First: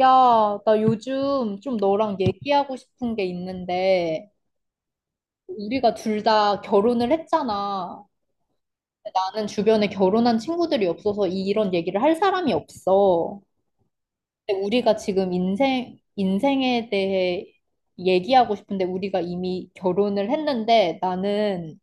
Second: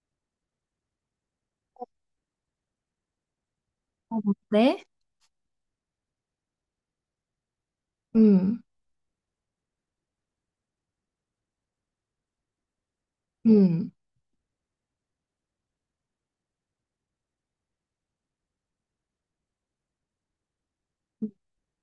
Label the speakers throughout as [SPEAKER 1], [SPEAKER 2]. [SPEAKER 1] 야, 나 요즘 좀 너랑 얘기하고 싶은 게
[SPEAKER 2] 어,
[SPEAKER 1] 있는데,
[SPEAKER 2] 네?
[SPEAKER 1] 우리가 둘 다 결혼을 했잖아.
[SPEAKER 2] 음,
[SPEAKER 1] 나는 주변에 결혼한 친구들이 없어서 이런 얘기를 할 사람이 없어.
[SPEAKER 2] 음.
[SPEAKER 1] 근데 우리가 지금 인생에 대해 얘기하고 싶은데, 우리가 이미 결혼을 했는데, 나는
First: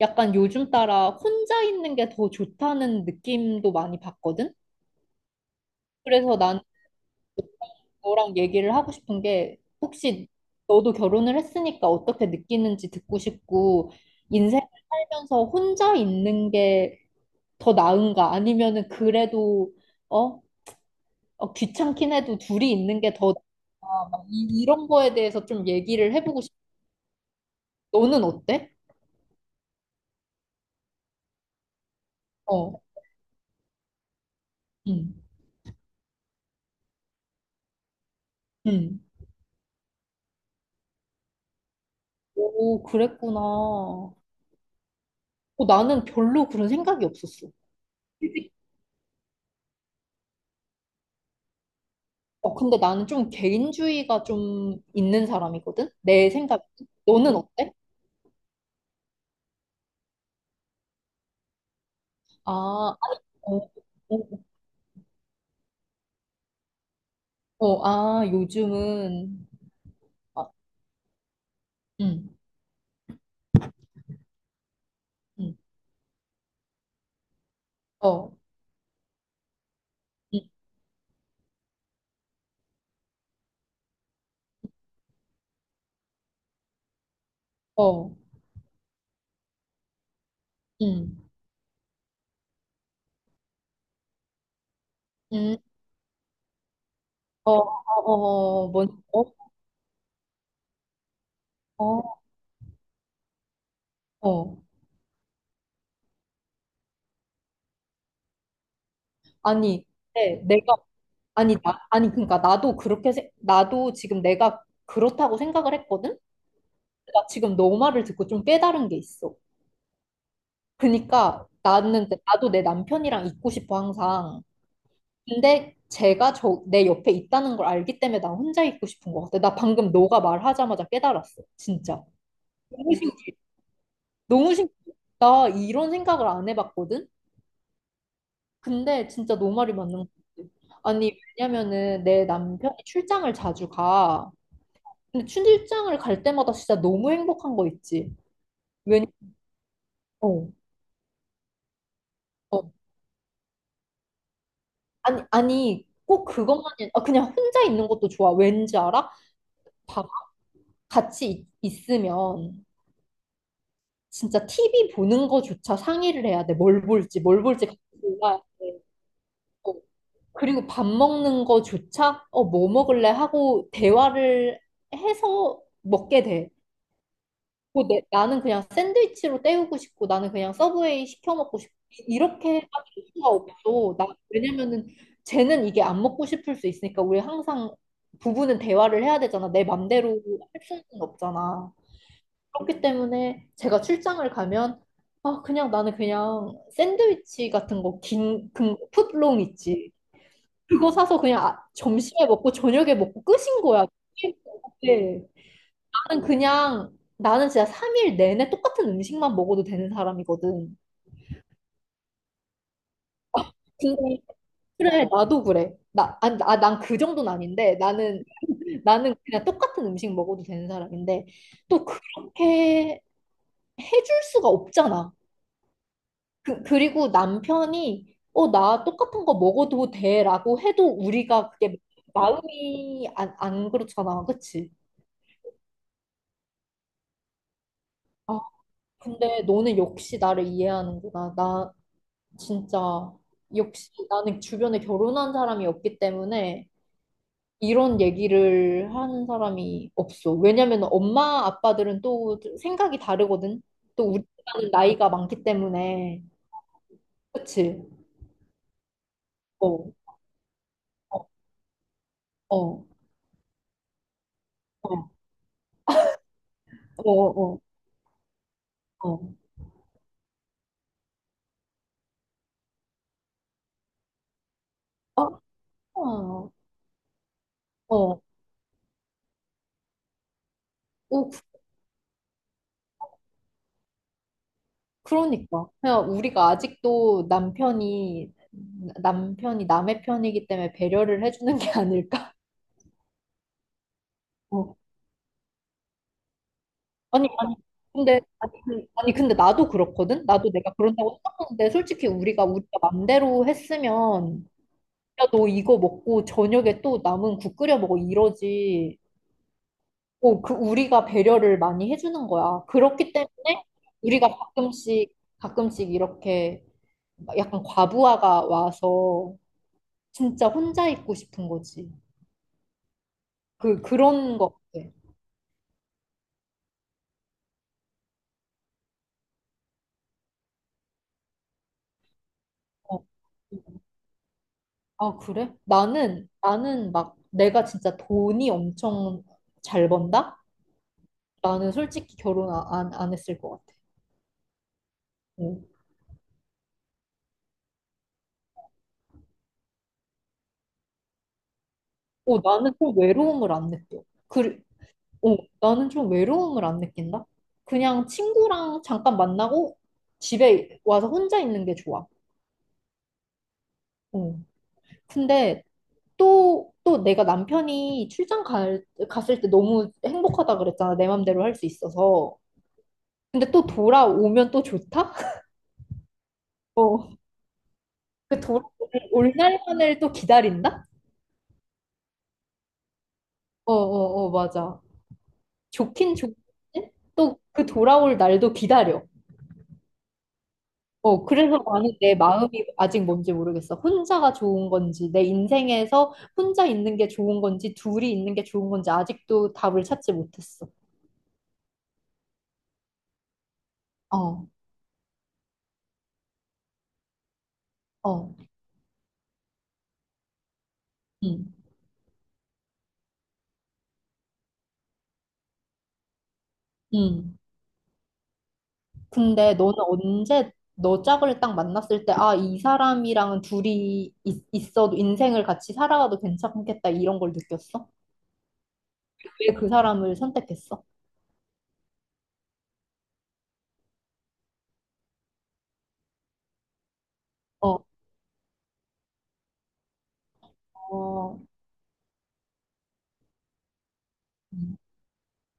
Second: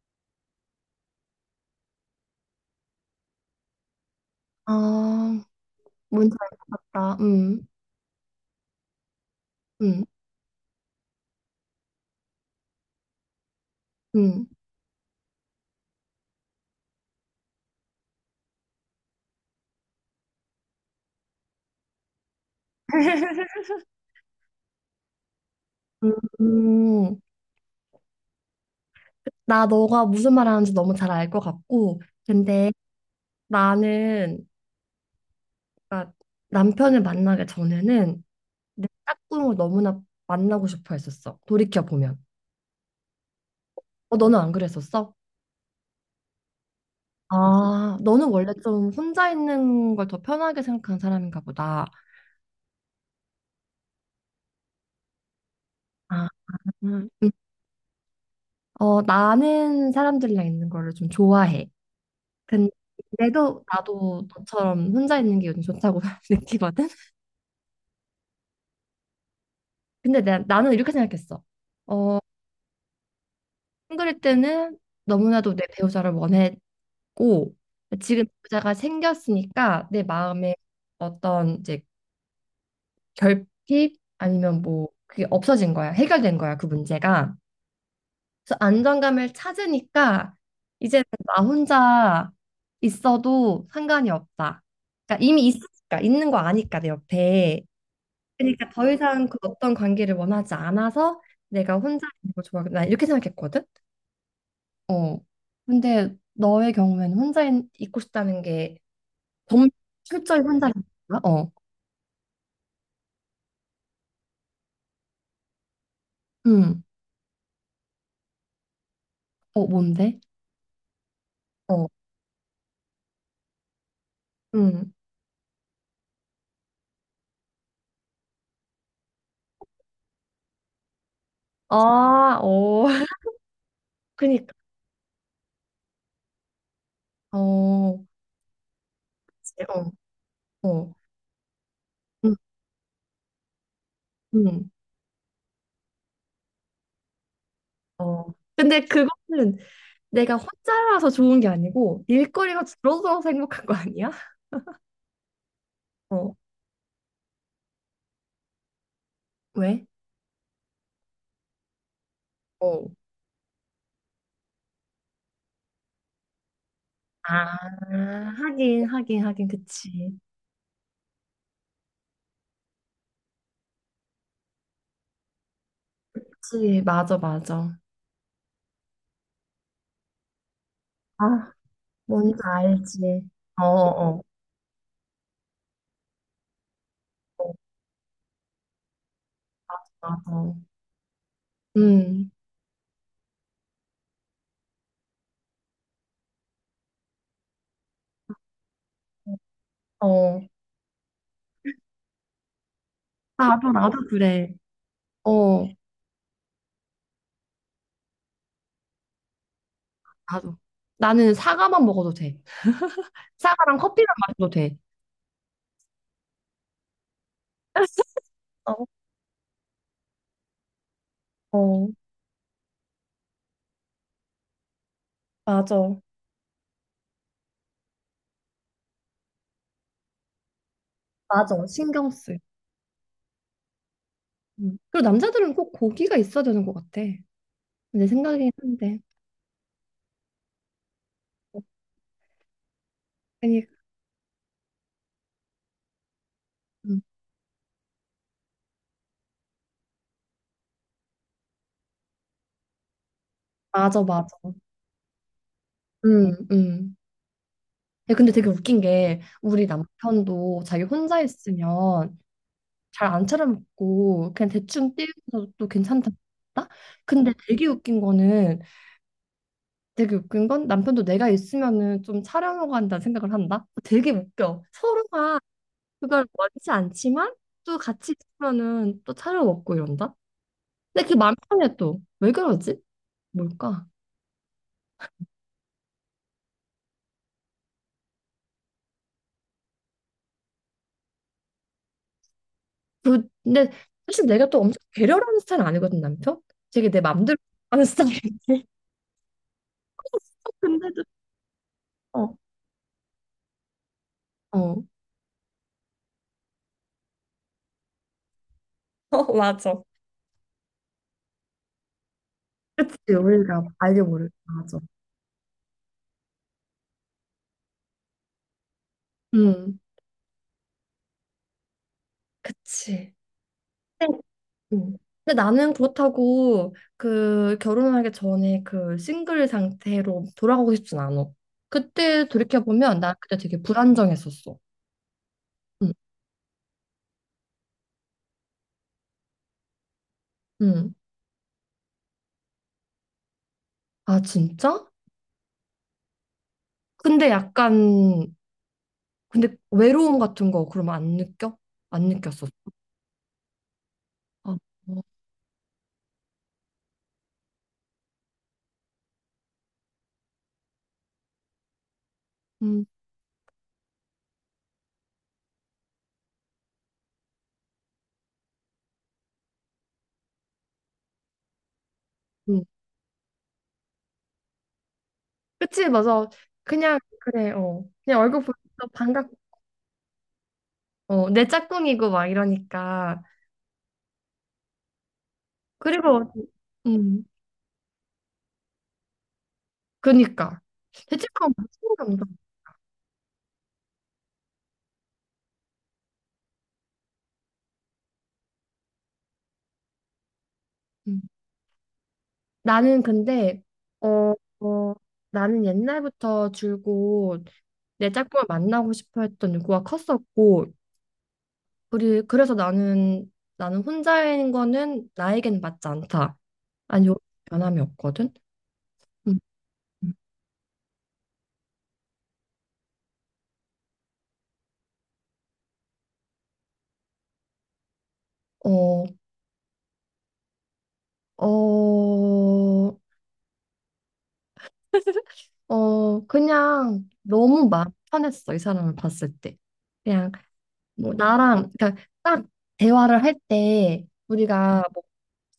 [SPEAKER 1] 약간 요즘 따라 혼자 있는 게 더 좋다는 느낌도 많이 받거든?
[SPEAKER 2] 아, 뭔지
[SPEAKER 1] 그래서
[SPEAKER 2] 알
[SPEAKER 1] 난
[SPEAKER 2] 것 같다.
[SPEAKER 1] 너랑 얘기를 하고 싶은 게
[SPEAKER 2] 음,
[SPEAKER 1] 혹시 너도 결혼을 했으니까 어떻게 느끼는지 듣고 싶고
[SPEAKER 2] 음.
[SPEAKER 1] 인생을 살면서 혼자 있는 게 더 나은가 아니면은 그래도 어? 귀찮긴 해도 둘이 있는 게 더 나은가 막 이런 거에 대해서 좀 얘기를 해보고 싶어.
[SPEAKER 2] 음,
[SPEAKER 1] 너는 어때?
[SPEAKER 2] 나 너가 무슨 말 하는지 너무 잘 알 것 같고, 근데
[SPEAKER 1] 어.
[SPEAKER 2] 나는,
[SPEAKER 1] 응.
[SPEAKER 2] 그러니까 남편을 만나기 전에는 내
[SPEAKER 1] 응.
[SPEAKER 2] 짝꿍을 너무나 만나고 싶어 했었어. 돌이켜보면.
[SPEAKER 1] 오, 그랬구나. 어,
[SPEAKER 2] 어, 너는 안 그랬었어?
[SPEAKER 1] 나는 별로 그런 생각이 없었어.
[SPEAKER 2] 아, 너는 원래 좀 혼자 있는 걸 더 편하게 생각하는 사람인가 보다.
[SPEAKER 1] 어, 근데 나는 좀 개인주의가 좀 있는 사람이거든?
[SPEAKER 2] 아,
[SPEAKER 1] 내 생각.
[SPEAKER 2] 음.
[SPEAKER 1] 너는 어때?
[SPEAKER 2] 어, 나는 사람들이랑 있는 거를 좀 좋아해.
[SPEAKER 1] 아, 어,
[SPEAKER 2] 근데도 나도
[SPEAKER 1] 어,
[SPEAKER 2] 너처럼 혼자 있는 게 요즘 좋다고 느끼거든.
[SPEAKER 1] 어, 아, 요즘은,
[SPEAKER 2] 근데 나,
[SPEAKER 1] 아,
[SPEAKER 2] 나는 이렇게 생각했어.
[SPEAKER 1] 응
[SPEAKER 2] 어, 싱글일 때는
[SPEAKER 1] 응,
[SPEAKER 2] 너무나도 내 배우자를 원했고 지금
[SPEAKER 1] 어,
[SPEAKER 2] 배우자가 생겼으니까 내
[SPEAKER 1] 응
[SPEAKER 2] 마음에 어떤 이제 결핍 아니면 뭐 그게 없어진 거야. 해결된 거야, 그 문제가.
[SPEAKER 1] 어,
[SPEAKER 2] 그래서 안정감을 찾으니까
[SPEAKER 1] 응
[SPEAKER 2] 이제는 나 혼자 있어도 상관이 없다. 그러니까 이미
[SPEAKER 1] 응
[SPEAKER 2] 있으니까 있는 거 아니까 내
[SPEAKER 1] 어,
[SPEAKER 2] 옆에.
[SPEAKER 1] 어, 어, 어,
[SPEAKER 2] 그러니까 더
[SPEAKER 1] 어.
[SPEAKER 2] 이상 그 어떤 관계를 원하지 않아서 내가 혼자
[SPEAKER 1] 어.
[SPEAKER 2] 있는 걸 좋아하겠다. 나 이렇게 생각했거든.
[SPEAKER 1] 어.
[SPEAKER 2] 어. 근데 너의 경우에는 혼자 있, 고 싶다는 게 정말
[SPEAKER 1] 아니,
[SPEAKER 2] 철저히
[SPEAKER 1] 네, 내가,
[SPEAKER 2] 혼자라는 거야? 어.
[SPEAKER 1] 아니, 나, 아니, 그러니까 나도 그렇게, 나도 지금 내가 그렇다고 생각을 했거든?
[SPEAKER 2] 음.
[SPEAKER 1] 나 지금 너 말을 듣고 좀 깨달은 게 있어.
[SPEAKER 2] 어, 뭔데?
[SPEAKER 1] 그러니까
[SPEAKER 2] 어.
[SPEAKER 1] 나는, 나도 내 남편이랑 있고 싶어, 항상.
[SPEAKER 2] 음.
[SPEAKER 1] 근데 제가 저, 내 옆에 있다는 걸 알기 때문에 나 혼자 있고 싶은 것 같아. 나 방금 너가 말하자마자 깨달았어. 진짜.
[SPEAKER 2] 아, 어.
[SPEAKER 1] 너무 신,
[SPEAKER 2] 그니까.
[SPEAKER 1] 너무 신, 나 이런 생각을 안 해봤거든?
[SPEAKER 2] 어.
[SPEAKER 1] 근데 진짜 너
[SPEAKER 2] 그치.
[SPEAKER 1] 말이
[SPEAKER 2] 어.
[SPEAKER 1] 맞는 것 같아.
[SPEAKER 2] 어.
[SPEAKER 1] 아니, 왜냐면은 내
[SPEAKER 2] 음.
[SPEAKER 1] 남편이 출장을 자주 가.
[SPEAKER 2] 음.
[SPEAKER 1] 근데 출장을 갈 때마다 진짜 너무 행복한 거 있지.
[SPEAKER 2] 어. 근데
[SPEAKER 1] 왜냐,
[SPEAKER 2] 그거는 내가
[SPEAKER 1] 어,
[SPEAKER 2] 혼자라서 좋은 게 아니고 일거리가
[SPEAKER 1] 어.
[SPEAKER 2] 줄어들어서 행복한 거 아니야?
[SPEAKER 1] 아니, 아니, 꼭
[SPEAKER 2] 어.
[SPEAKER 1] 그것만이, 아, 그냥 혼자 있는 것도 좋아. 왠지 알아?
[SPEAKER 2] 왜?
[SPEAKER 1] 봐. 같이 있으면.
[SPEAKER 2] 어.
[SPEAKER 1] 진짜 TV 보는 거조차 상의를 해야 돼. 뭘 볼지, 뭘
[SPEAKER 2] 아,
[SPEAKER 1] 볼지 같이 골라야 돼.
[SPEAKER 2] 하긴, 하긴, 하긴,
[SPEAKER 1] 어,
[SPEAKER 2] 그치.
[SPEAKER 1] 그리고 밥 먹는 거조차 어, 뭐 먹을래 하고 대화를 해서 먹게 돼.
[SPEAKER 2] 그치, 맞아, 맞아.
[SPEAKER 1] 뭐 나는 그냥 샌드위치로 때우고 싶고 나는 그냥 서브웨이 시켜
[SPEAKER 2] 아,
[SPEAKER 1] 먹고 싶고
[SPEAKER 2] 뭔지
[SPEAKER 1] 이렇게 할
[SPEAKER 2] 알지.
[SPEAKER 1] 수가
[SPEAKER 2] 어,
[SPEAKER 1] 없어. 나,
[SPEAKER 2] 어,
[SPEAKER 1] 왜냐면은 쟤는 이게 안 먹고 싶을 수 있으니까 우리
[SPEAKER 2] 어,
[SPEAKER 1] 항상 부부는 대화를 해야 되잖아. 내 맘대로
[SPEAKER 2] 맞아.
[SPEAKER 1] 할 수는 없잖아.
[SPEAKER 2] 음,
[SPEAKER 1] 그렇기 때문에 제가 출장을 가면 아 그냥 나는 그냥 샌드위치 같은 거 긴 그 풋롱 있지
[SPEAKER 2] 어.
[SPEAKER 1] 그거 사서 그냥 점심에 먹고 저녁에 먹고 끝인
[SPEAKER 2] 나도,
[SPEAKER 1] 거야.
[SPEAKER 2] 나도 그래.
[SPEAKER 1] 네.
[SPEAKER 2] 어,
[SPEAKER 1] 나는 그냥 나는 진짜 3일 내내 똑같은 음식만 먹어도 되는
[SPEAKER 2] 나도.
[SPEAKER 1] 사람이거든.
[SPEAKER 2] 나는 사과만 먹어도 돼. 사과랑 커피만
[SPEAKER 1] 근데
[SPEAKER 2] 마셔도 돼.
[SPEAKER 1] 그래 나도 그래. 난그 정도는 아닌데 나는
[SPEAKER 2] 어,
[SPEAKER 1] 나는 그냥 똑같은 음식 먹어도 되는 사람인데 또
[SPEAKER 2] 어,
[SPEAKER 1] 그렇게 해줄 수가 없잖아.
[SPEAKER 2] 맞아.
[SPEAKER 1] 그리고 남편이 어, 나 똑같은 거 먹어도 돼라고 해도 우리가
[SPEAKER 2] 맞아,
[SPEAKER 1] 그게
[SPEAKER 2] 신경 쓰.
[SPEAKER 1] 마음이 안 그렇잖아. 그치?
[SPEAKER 2] 음. 그리고 남자들은 꼭 고기가 있어야 되는 것 같아. 내
[SPEAKER 1] 아,
[SPEAKER 2] 생각이긴 한데.
[SPEAKER 1] 근데 너는 역시 나를 이해하는구나. 나 진짜
[SPEAKER 2] 그러니까,
[SPEAKER 1] 역시 나는 주변에 결혼한 사람이 없기 때문에
[SPEAKER 2] 음.
[SPEAKER 1] 이런 얘기를 하는 사람이 없어. 왜냐면 엄마 아빠들은 또 생각이 다르거든.
[SPEAKER 2] 맞아,
[SPEAKER 1] 또 우리는
[SPEAKER 2] 맞아.
[SPEAKER 1] 나이가 많기 때문에.
[SPEAKER 2] 음, 음.
[SPEAKER 1] 그치?
[SPEAKER 2] 예, 근데 되게 웃긴 게 우리
[SPEAKER 1] 어, 어,
[SPEAKER 2] 남편도 자기 혼자 있으면
[SPEAKER 1] 어,
[SPEAKER 2] 잘 안 차려먹고 그냥 대충
[SPEAKER 1] 어,
[SPEAKER 2] 띄우면서도 괜찮다.
[SPEAKER 1] 어,
[SPEAKER 2] 근데
[SPEAKER 1] 어. 어.
[SPEAKER 2] 되게 웃긴 건 남편도 내가 있으면은 좀 차려먹어 한다는 생각을 한다. 되게 웃겨. 서로가
[SPEAKER 1] 어.
[SPEAKER 2] 그걸
[SPEAKER 1] 어,
[SPEAKER 2] 원치 않지만 또 같이
[SPEAKER 1] 어,
[SPEAKER 2] 있으면은 또 차려먹고 이런다. 근데 그게
[SPEAKER 1] 어,
[SPEAKER 2] 마음 편해 또. 왜 그러지? 뭘까?
[SPEAKER 1] 그러니까. 그냥 우리가 아직도 남편이 남의 편이기 때문에 배려를 해주는 게 아닐까?
[SPEAKER 2] 근데 사실 내가 또
[SPEAKER 1] 어.
[SPEAKER 2] 엄청 배려하는 스타일은 아니거든 남편. 되게 내
[SPEAKER 1] 아니,
[SPEAKER 2] 맘대로
[SPEAKER 1] 아니,
[SPEAKER 2] 하는
[SPEAKER 1] 근데, 아니,
[SPEAKER 2] 스타일인데.
[SPEAKER 1] 아니, 근데 나도 그렇거든? 나도 내가
[SPEAKER 2] 근데도
[SPEAKER 1] 그런다고 생각하는데, 솔직히
[SPEAKER 2] 어, 어,
[SPEAKER 1] 우리가 맘대로 했으면, 야, 너 이거 먹고 저녁에 또 남은 국 끓여 먹어, 이러지.
[SPEAKER 2] 어, 맞아.
[SPEAKER 1] 어, 그, 우리가 배려를 많이 해주는 거야.
[SPEAKER 2] 그치,
[SPEAKER 1] 그렇기
[SPEAKER 2] 우리가
[SPEAKER 1] 때문에
[SPEAKER 2] 알게
[SPEAKER 1] 우리가
[SPEAKER 2] 모르게 맞아.
[SPEAKER 1] 가끔씩, 가끔씩 이렇게 막 약간 과부하가 와서
[SPEAKER 2] 음,
[SPEAKER 1] 진짜 혼자 있고 싶은 거지.
[SPEAKER 2] 그치.
[SPEAKER 1] 그
[SPEAKER 2] 근데
[SPEAKER 1] 그런 거 같아.
[SPEAKER 2] 음. 근데 나는 그렇다고 그 결혼하기 전에 그 싱글 상태로 돌아가고 싶진 않아. 그때 돌이켜보면
[SPEAKER 1] 어.
[SPEAKER 2] 나 그때 되게 불안정했었어.
[SPEAKER 1] 아, 그래?
[SPEAKER 2] 응
[SPEAKER 1] 나는 막 내가 진짜 돈이 엄청 잘 번다?
[SPEAKER 2] 응
[SPEAKER 1] 나는 솔직히 결혼 안 했을 것 같아.
[SPEAKER 2] 아, 진짜?
[SPEAKER 1] 어.
[SPEAKER 2] 근데 약간, 근데 외로움 같은 거 그러면 안 느껴? 안
[SPEAKER 1] 어,
[SPEAKER 2] 느꼈었어.
[SPEAKER 1] 나는 좀 외로움을 안 느껴.
[SPEAKER 2] 아, 어,
[SPEAKER 1] 그, 어, 나는 좀 외로움을 안 느낀다? 그냥 친구랑 잠깐 만나고 집에 와서 혼자 있는 게 좋아.
[SPEAKER 2] 음,
[SPEAKER 1] 어. 근데 또 내가 남편이 갔을 때 너무 행복하다 그랬잖아. 내 맘대로 할 수 있어서.
[SPEAKER 2] 음.
[SPEAKER 1] 근데 또 돌아오면 또 좋다?
[SPEAKER 2] 그치, 맞아. 그냥,
[SPEAKER 1] 어.
[SPEAKER 2] 그래, 어. 그냥 얼굴
[SPEAKER 1] 그
[SPEAKER 2] 보면서 반갑
[SPEAKER 1] 돌아올 날만을 또 기다린다?
[SPEAKER 2] 어, 내 짝꿍이고 막 이러니까.
[SPEAKER 1] 어, 어, 어, 맞아. 좋긴
[SPEAKER 2] 그리고,
[SPEAKER 1] 좋은데
[SPEAKER 2] 음,
[SPEAKER 1] 또 그 돌아올 날도 기다려.
[SPEAKER 2] 그니까.
[SPEAKER 1] 어,
[SPEAKER 2] 죄책감
[SPEAKER 1] 그래서
[SPEAKER 2] 무슨
[SPEAKER 1] 나는 내
[SPEAKER 2] 감정?
[SPEAKER 1] 마음이 아직 뭔지 모르겠어. 혼자가 좋은 건지, 내 인생에서 혼자 있는 게 좋은 건지, 둘이 있는 게 좋은 건지 아직도 답을 찾지 못했어.
[SPEAKER 2] 음. 나는 근데, 어,
[SPEAKER 1] 어,
[SPEAKER 2] 어, 나는 옛날부터 줄곧 내
[SPEAKER 1] 어,
[SPEAKER 2] 짝꿍을 만나고 싶어 했던 욕구가 컸었고,
[SPEAKER 1] 음,
[SPEAKER 2] 그래서 나는 혼자인 거는 나에겐 맞지 않다. 아니, 요
[SPEAKER 1] 음.
[SPEAKER 2] 변함이 없거든? 음.
[SPEAKER 1] 근데 너는 언제 너 짝을 딱 만났을 때, 아, 이 사람이랑은 둘이 있어도 인생을 같이 살아가도 괜찮겠다 이런 걸 느꼈어?
[SPEAKER 2] 어,
[SPEAKER 1] 왜 그 사람을 선택했어?
[SPEAKER 2] 어, 그냥 너무
[SPEAKER 1] 어,
[SPEAKER 2] 마음 편했어, 이 사람을 봤을 때. 그냥 뭐
[SPEAKER 1] 어,
[SPEAKER 2] 나랑 그러니까 딱 대화를 할 때
[SPEAKER 1] 음,
[SPEAKER 2] 우리가 뭐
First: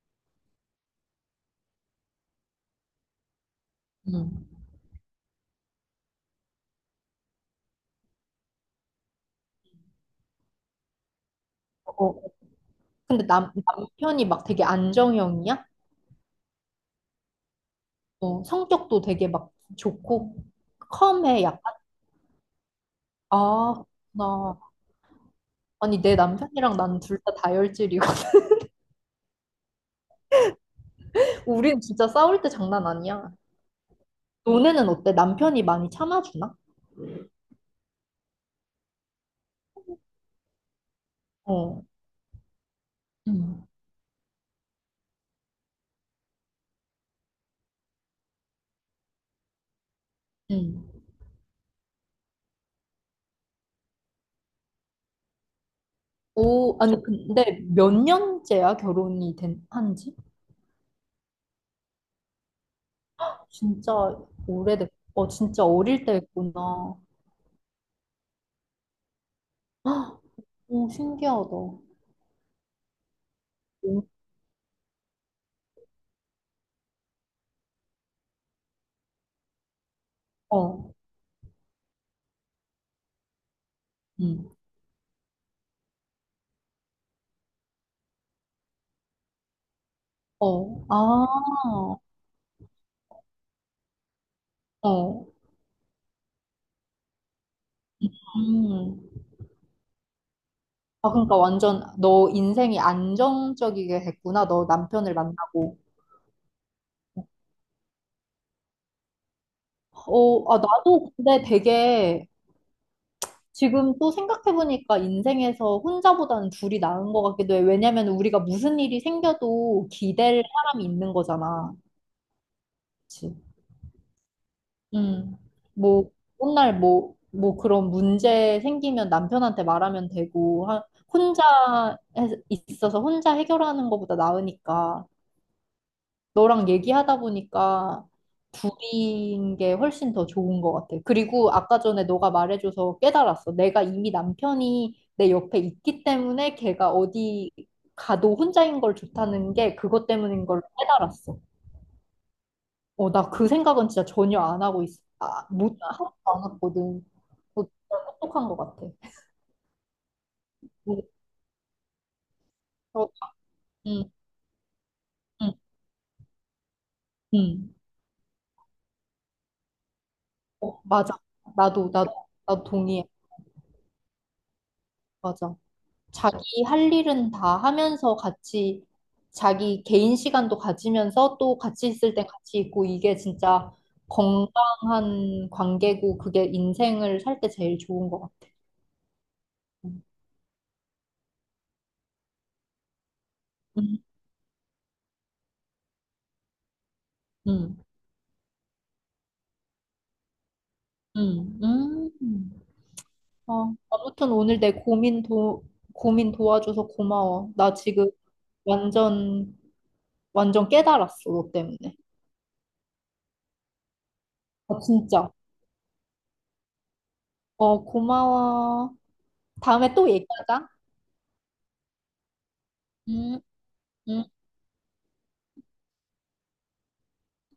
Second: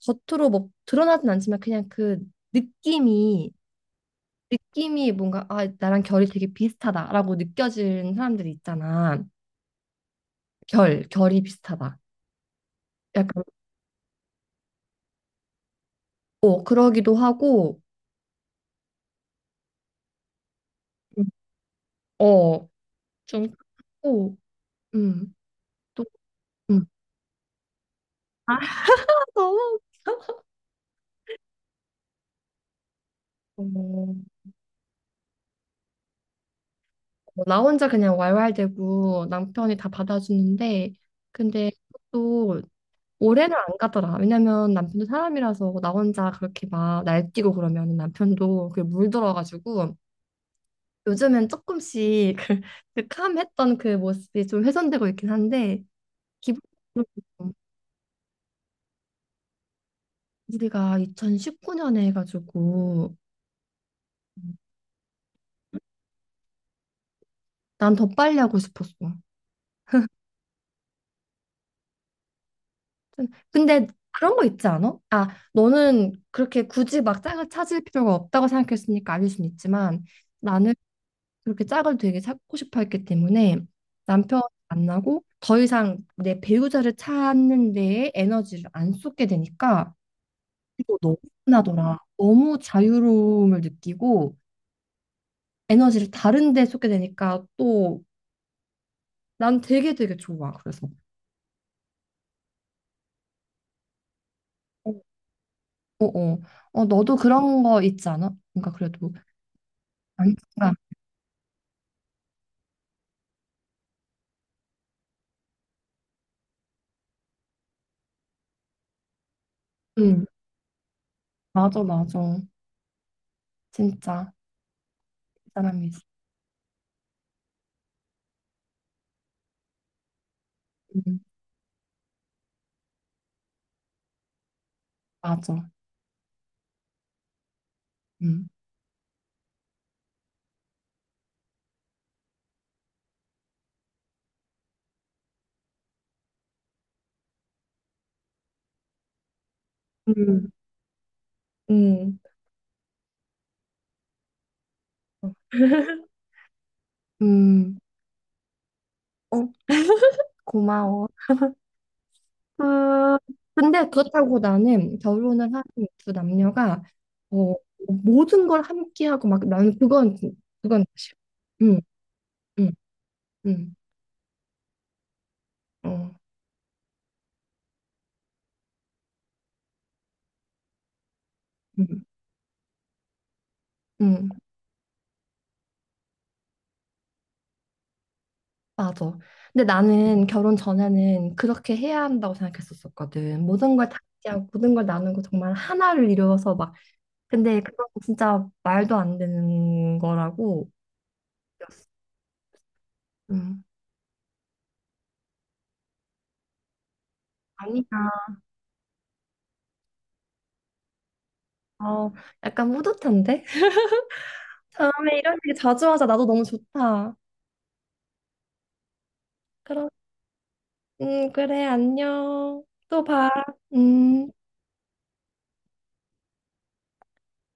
[SPEAKER 2] 겉으로 뭐 드러나진 않지만 그냥 그 느낌이
[SPEAKER 1] 음.
[SPEAKER 2] 느낌이 뭔가 아 나랑 결이 되게 비슷하다라고 느껴지는 사람들이 있잖아. 결 결이 비슷하다.
[SPEAKER 1] 어, 어. 근데
[SPEAKER 2] 약간
[SPEAKER 1] 남편이 막 되게 안정형이야?
[SPEAKER 2] 어 그러기도 하고
[SPEAKER 1] 어, 성격도 되게 막 좋고 컴해 약간.
[SPEAKER 2] 어좀
[SPEAKER 1] 아,
[SPEAKER 2] 하고
[SPEAKER 1] 나
[SPEAKER 2] 음또
[SPEAKER 1] 아니 내 남편이랑
[SPEAKER 2] 음.
[SPEAKER 1] 난 둘 다 다혈질이고
[SPEAKER 2] 아, 너무 웃겨.
[SPEAKER 1] 우린 진짜 싸울 때 장난 아니야.
[SPEAKER 2] 어,
[SPEAKER 1] 너네는 어때? 남편이 많이 참아주나?
[SPEAKER 2] 나 혼자 그냥 왈왈대고 남편이 다 받아주는데 근데
[SPEAKER 1] 어.
[SPEAKER 2] 또 오래는
[SPEAKER 1] 음.
[SPEAKER 2] 안 가더라. 왜냐면 남편도 사람이라서 나 혼자 그렇게 막 날뛰고 그러면 남편도 그게 물들어가지고
[SPEAKER 1] 응.
[SPEAKER 2] 요즘엔 조금씩 그 캄했던 그 모습이 좀 훼손되고 있긴 한데
[SPEAKER 1] 오, 아니,
[SPEAKER 2] 기본적으로
[SPEAKER 1] 근데 몇 년째야, 한지?
[SPEAKER 2] 우리가 2019년에 해가지고
[SPEAKER 1] 진짜 오래됐, 어, 진짜 어릴 때 했구나.
[SPEAKER 2] 난 더 빨리 하고 싶었어.
[SPEAKER 1] 헉, 오, 신기하다.
[SPEAKER 2] 근데
[SPEAKER 1] 오,
[SPEAKER 2] 그런 거 있지 않아? 아, 너는 그렇게 굳이 막 짝을 찾을 필요가 없다고 생각했으니까 아닐 순 있지만 나는
[SPEAKER 1] 어,
[SPEAKER 2] 그렇게 짝을 되게 찾고 싶어 했기 때문에 남편을
[SPEAKER 1] 응,
[SPEAKER 2] 만나고 더 이상 내 배우자를 찾는 데에 에너지를 안 쏟게 되니까
[SPEAKER 1] 어,
[SPEAKER 2] 이거 너무
[SPEAKER 1] 아,
[SPEAKER 2] 편하더라. 너무 자유로움을 느끼고
[SPEAKER 1] 어,
[SPEAKER 2] 에너지를 다른 데 쏟게 되니까 또
[SPEAKER 1] 음.
[SPEAKER 2] 난 되게 되게 좋아. 그래서
[SPEAKER 1] 아, 그러니까 완전 너 인생이 안정적이게 됐구나, 너
[SPEAKER 2] 어,
[SPEAKER 1] 남편을 만나고.
[SPEAKER 2] 어, 어. 어, 너도 그런 거 있지 않아? 뭔가 그래도
[SPEAKER 1] 어, 아,
[SPEAKER 2] 안정감.
[SPEAKER 1] 나도 근데 되게 지금 또 생각해보니까 인생에서 혼자보다는 둘이 나은 것 같기도 해. 왜냐면 우리가 무슨 일이 생겨도
[SPEAKER 2] 응,
[SPEAKER 1] 기댈 사람이 있는 거잖아.
[SPEAKER 2] 맞아, 맞아.
[SPEAKER 1] 그치?
[SPEAKER 2] 진짜
[SPEAKER 1] 음.
[SPEAKER 2] 그 사람이 있어.
[SPEAKER 1] 뭐, 맨날 뭐 그런 문제 생기면 남편한테 말하면 되고,
[SPEAKER 2] 응,
[SPEAKER 1] 혼자 있어서 혼자 해결하는 것보다 나으니까.
[SPEAKER 2] 맞아.
[SPEAKER 1] 너랑 얘기하다 보니까
[SPEAKER 2] 응,
[SPEAKER 1] 둘인 게 훨씬 더 좋은 것 같아. 그리고 아까 전에 너가 말해줘서 깨달았어. 내가 이미 남편이 내 옆에 있기 때문에 걔가 어디 가도 혼자인 걸 좋다는 게 그것 때문인
[SPEAKER 2] 응
[SPEAKER 1] 걸 깨달았어.
[SPEAKER 2] 응,
[SPEAKER 1] 어, 나 그 생각은 진짜 전혀 안 하고 있어. 아,
[SPEAKER 2] 응
[SPEAKER 1] 못, 하나도 안 했거든. 어, 진짜 똑똑한 것 같아.
[SPEAKER 2] 어,
[SPEAKER 1] 뭐,
[SPEAKER 2] 고마워.
[SPEAKER 1] 어,
[SPEAKER 2] 그, 근데
[SPEAKER 1] 음,
[SPEAKER 2] 그렇다고 나는
[SPEAKER 1] 음,
[SPEAKER 2] 결혼을 한 두 남녀가 어,
[SPEAKER 1] 음.
[SPEAKER 2] 모든 걸 함께 하고 막 나는 그건
[SPEAKER 1] 어,
[SPEAKER 2] 그건 싫어.
[SPEAKER 1] 맞아.
[SPEAKER 2] 응,
[SPEAKER 1] 나도, 나도, 나도
[SPEAKER 2] 응,
[SPEAKER 1] 동의해.
[SPEAKER 2] 응,
[SPEAKER 1] 맞아.
[SPEAKER 2] 어,
[SPEAKER 1] 자기 할 일은 다 하면서 같이 자기 개인 시간도 가지면서 또 같이
[SPEAKER 2] 응,
[SPEAKER 1] 있을 땐 같이 있고 이게 진짜
[SPEAKER 2] 응,
[SPEAKER 1] 건강한 관계고 그게 인생을 살 때 제일 좋은 것 같아요.
[SPEAKER 2] 맞아. 근데 나는 결혼 전에는 그렇게 해야 한다고 생각했었었거든. 모든 걸
[SPEAKER 1] 음,
[SPEAKER 2] 다 함께하고 모든 걸 나누고 정말 하나를 이루어서 막. 근데
[SPEAKER 1] 음,
[SPEAKER 2] 그건 진짜 말도 안 되는 거라고.
[SPEAKER 1] 음, 음.
[SPEAKER 2] 음.
[SPEAKER 1] 아, 아무튼 오늘 내 고민 고민 도와줘서 고마워. 나
[SPEAKER 2] 아니야.
[SPEAKER 1] 지금 완전, 완전 깨달았어, 너 때문에.
[SPEAKER 2] 어, 약간 뿌듯한데?
[SPEAKER 1] 아,
[SPEAKER 2] 다음에
[SPEAKER 1] 진짜.
[SPEAKER 2] 이런 얘기 자주 하자. 나도 너무 좋다.
[SPEAKER 1] 어, 고마워.
[SPEAKER 2] 그럼,
[SPEAKER 1] 다음에 또 얘기하자.
[SPEAKER 2] 그래, 안녕. 또 봐.
[SPEAKER 1] 음, 음.
[SPEAKER 2] 음.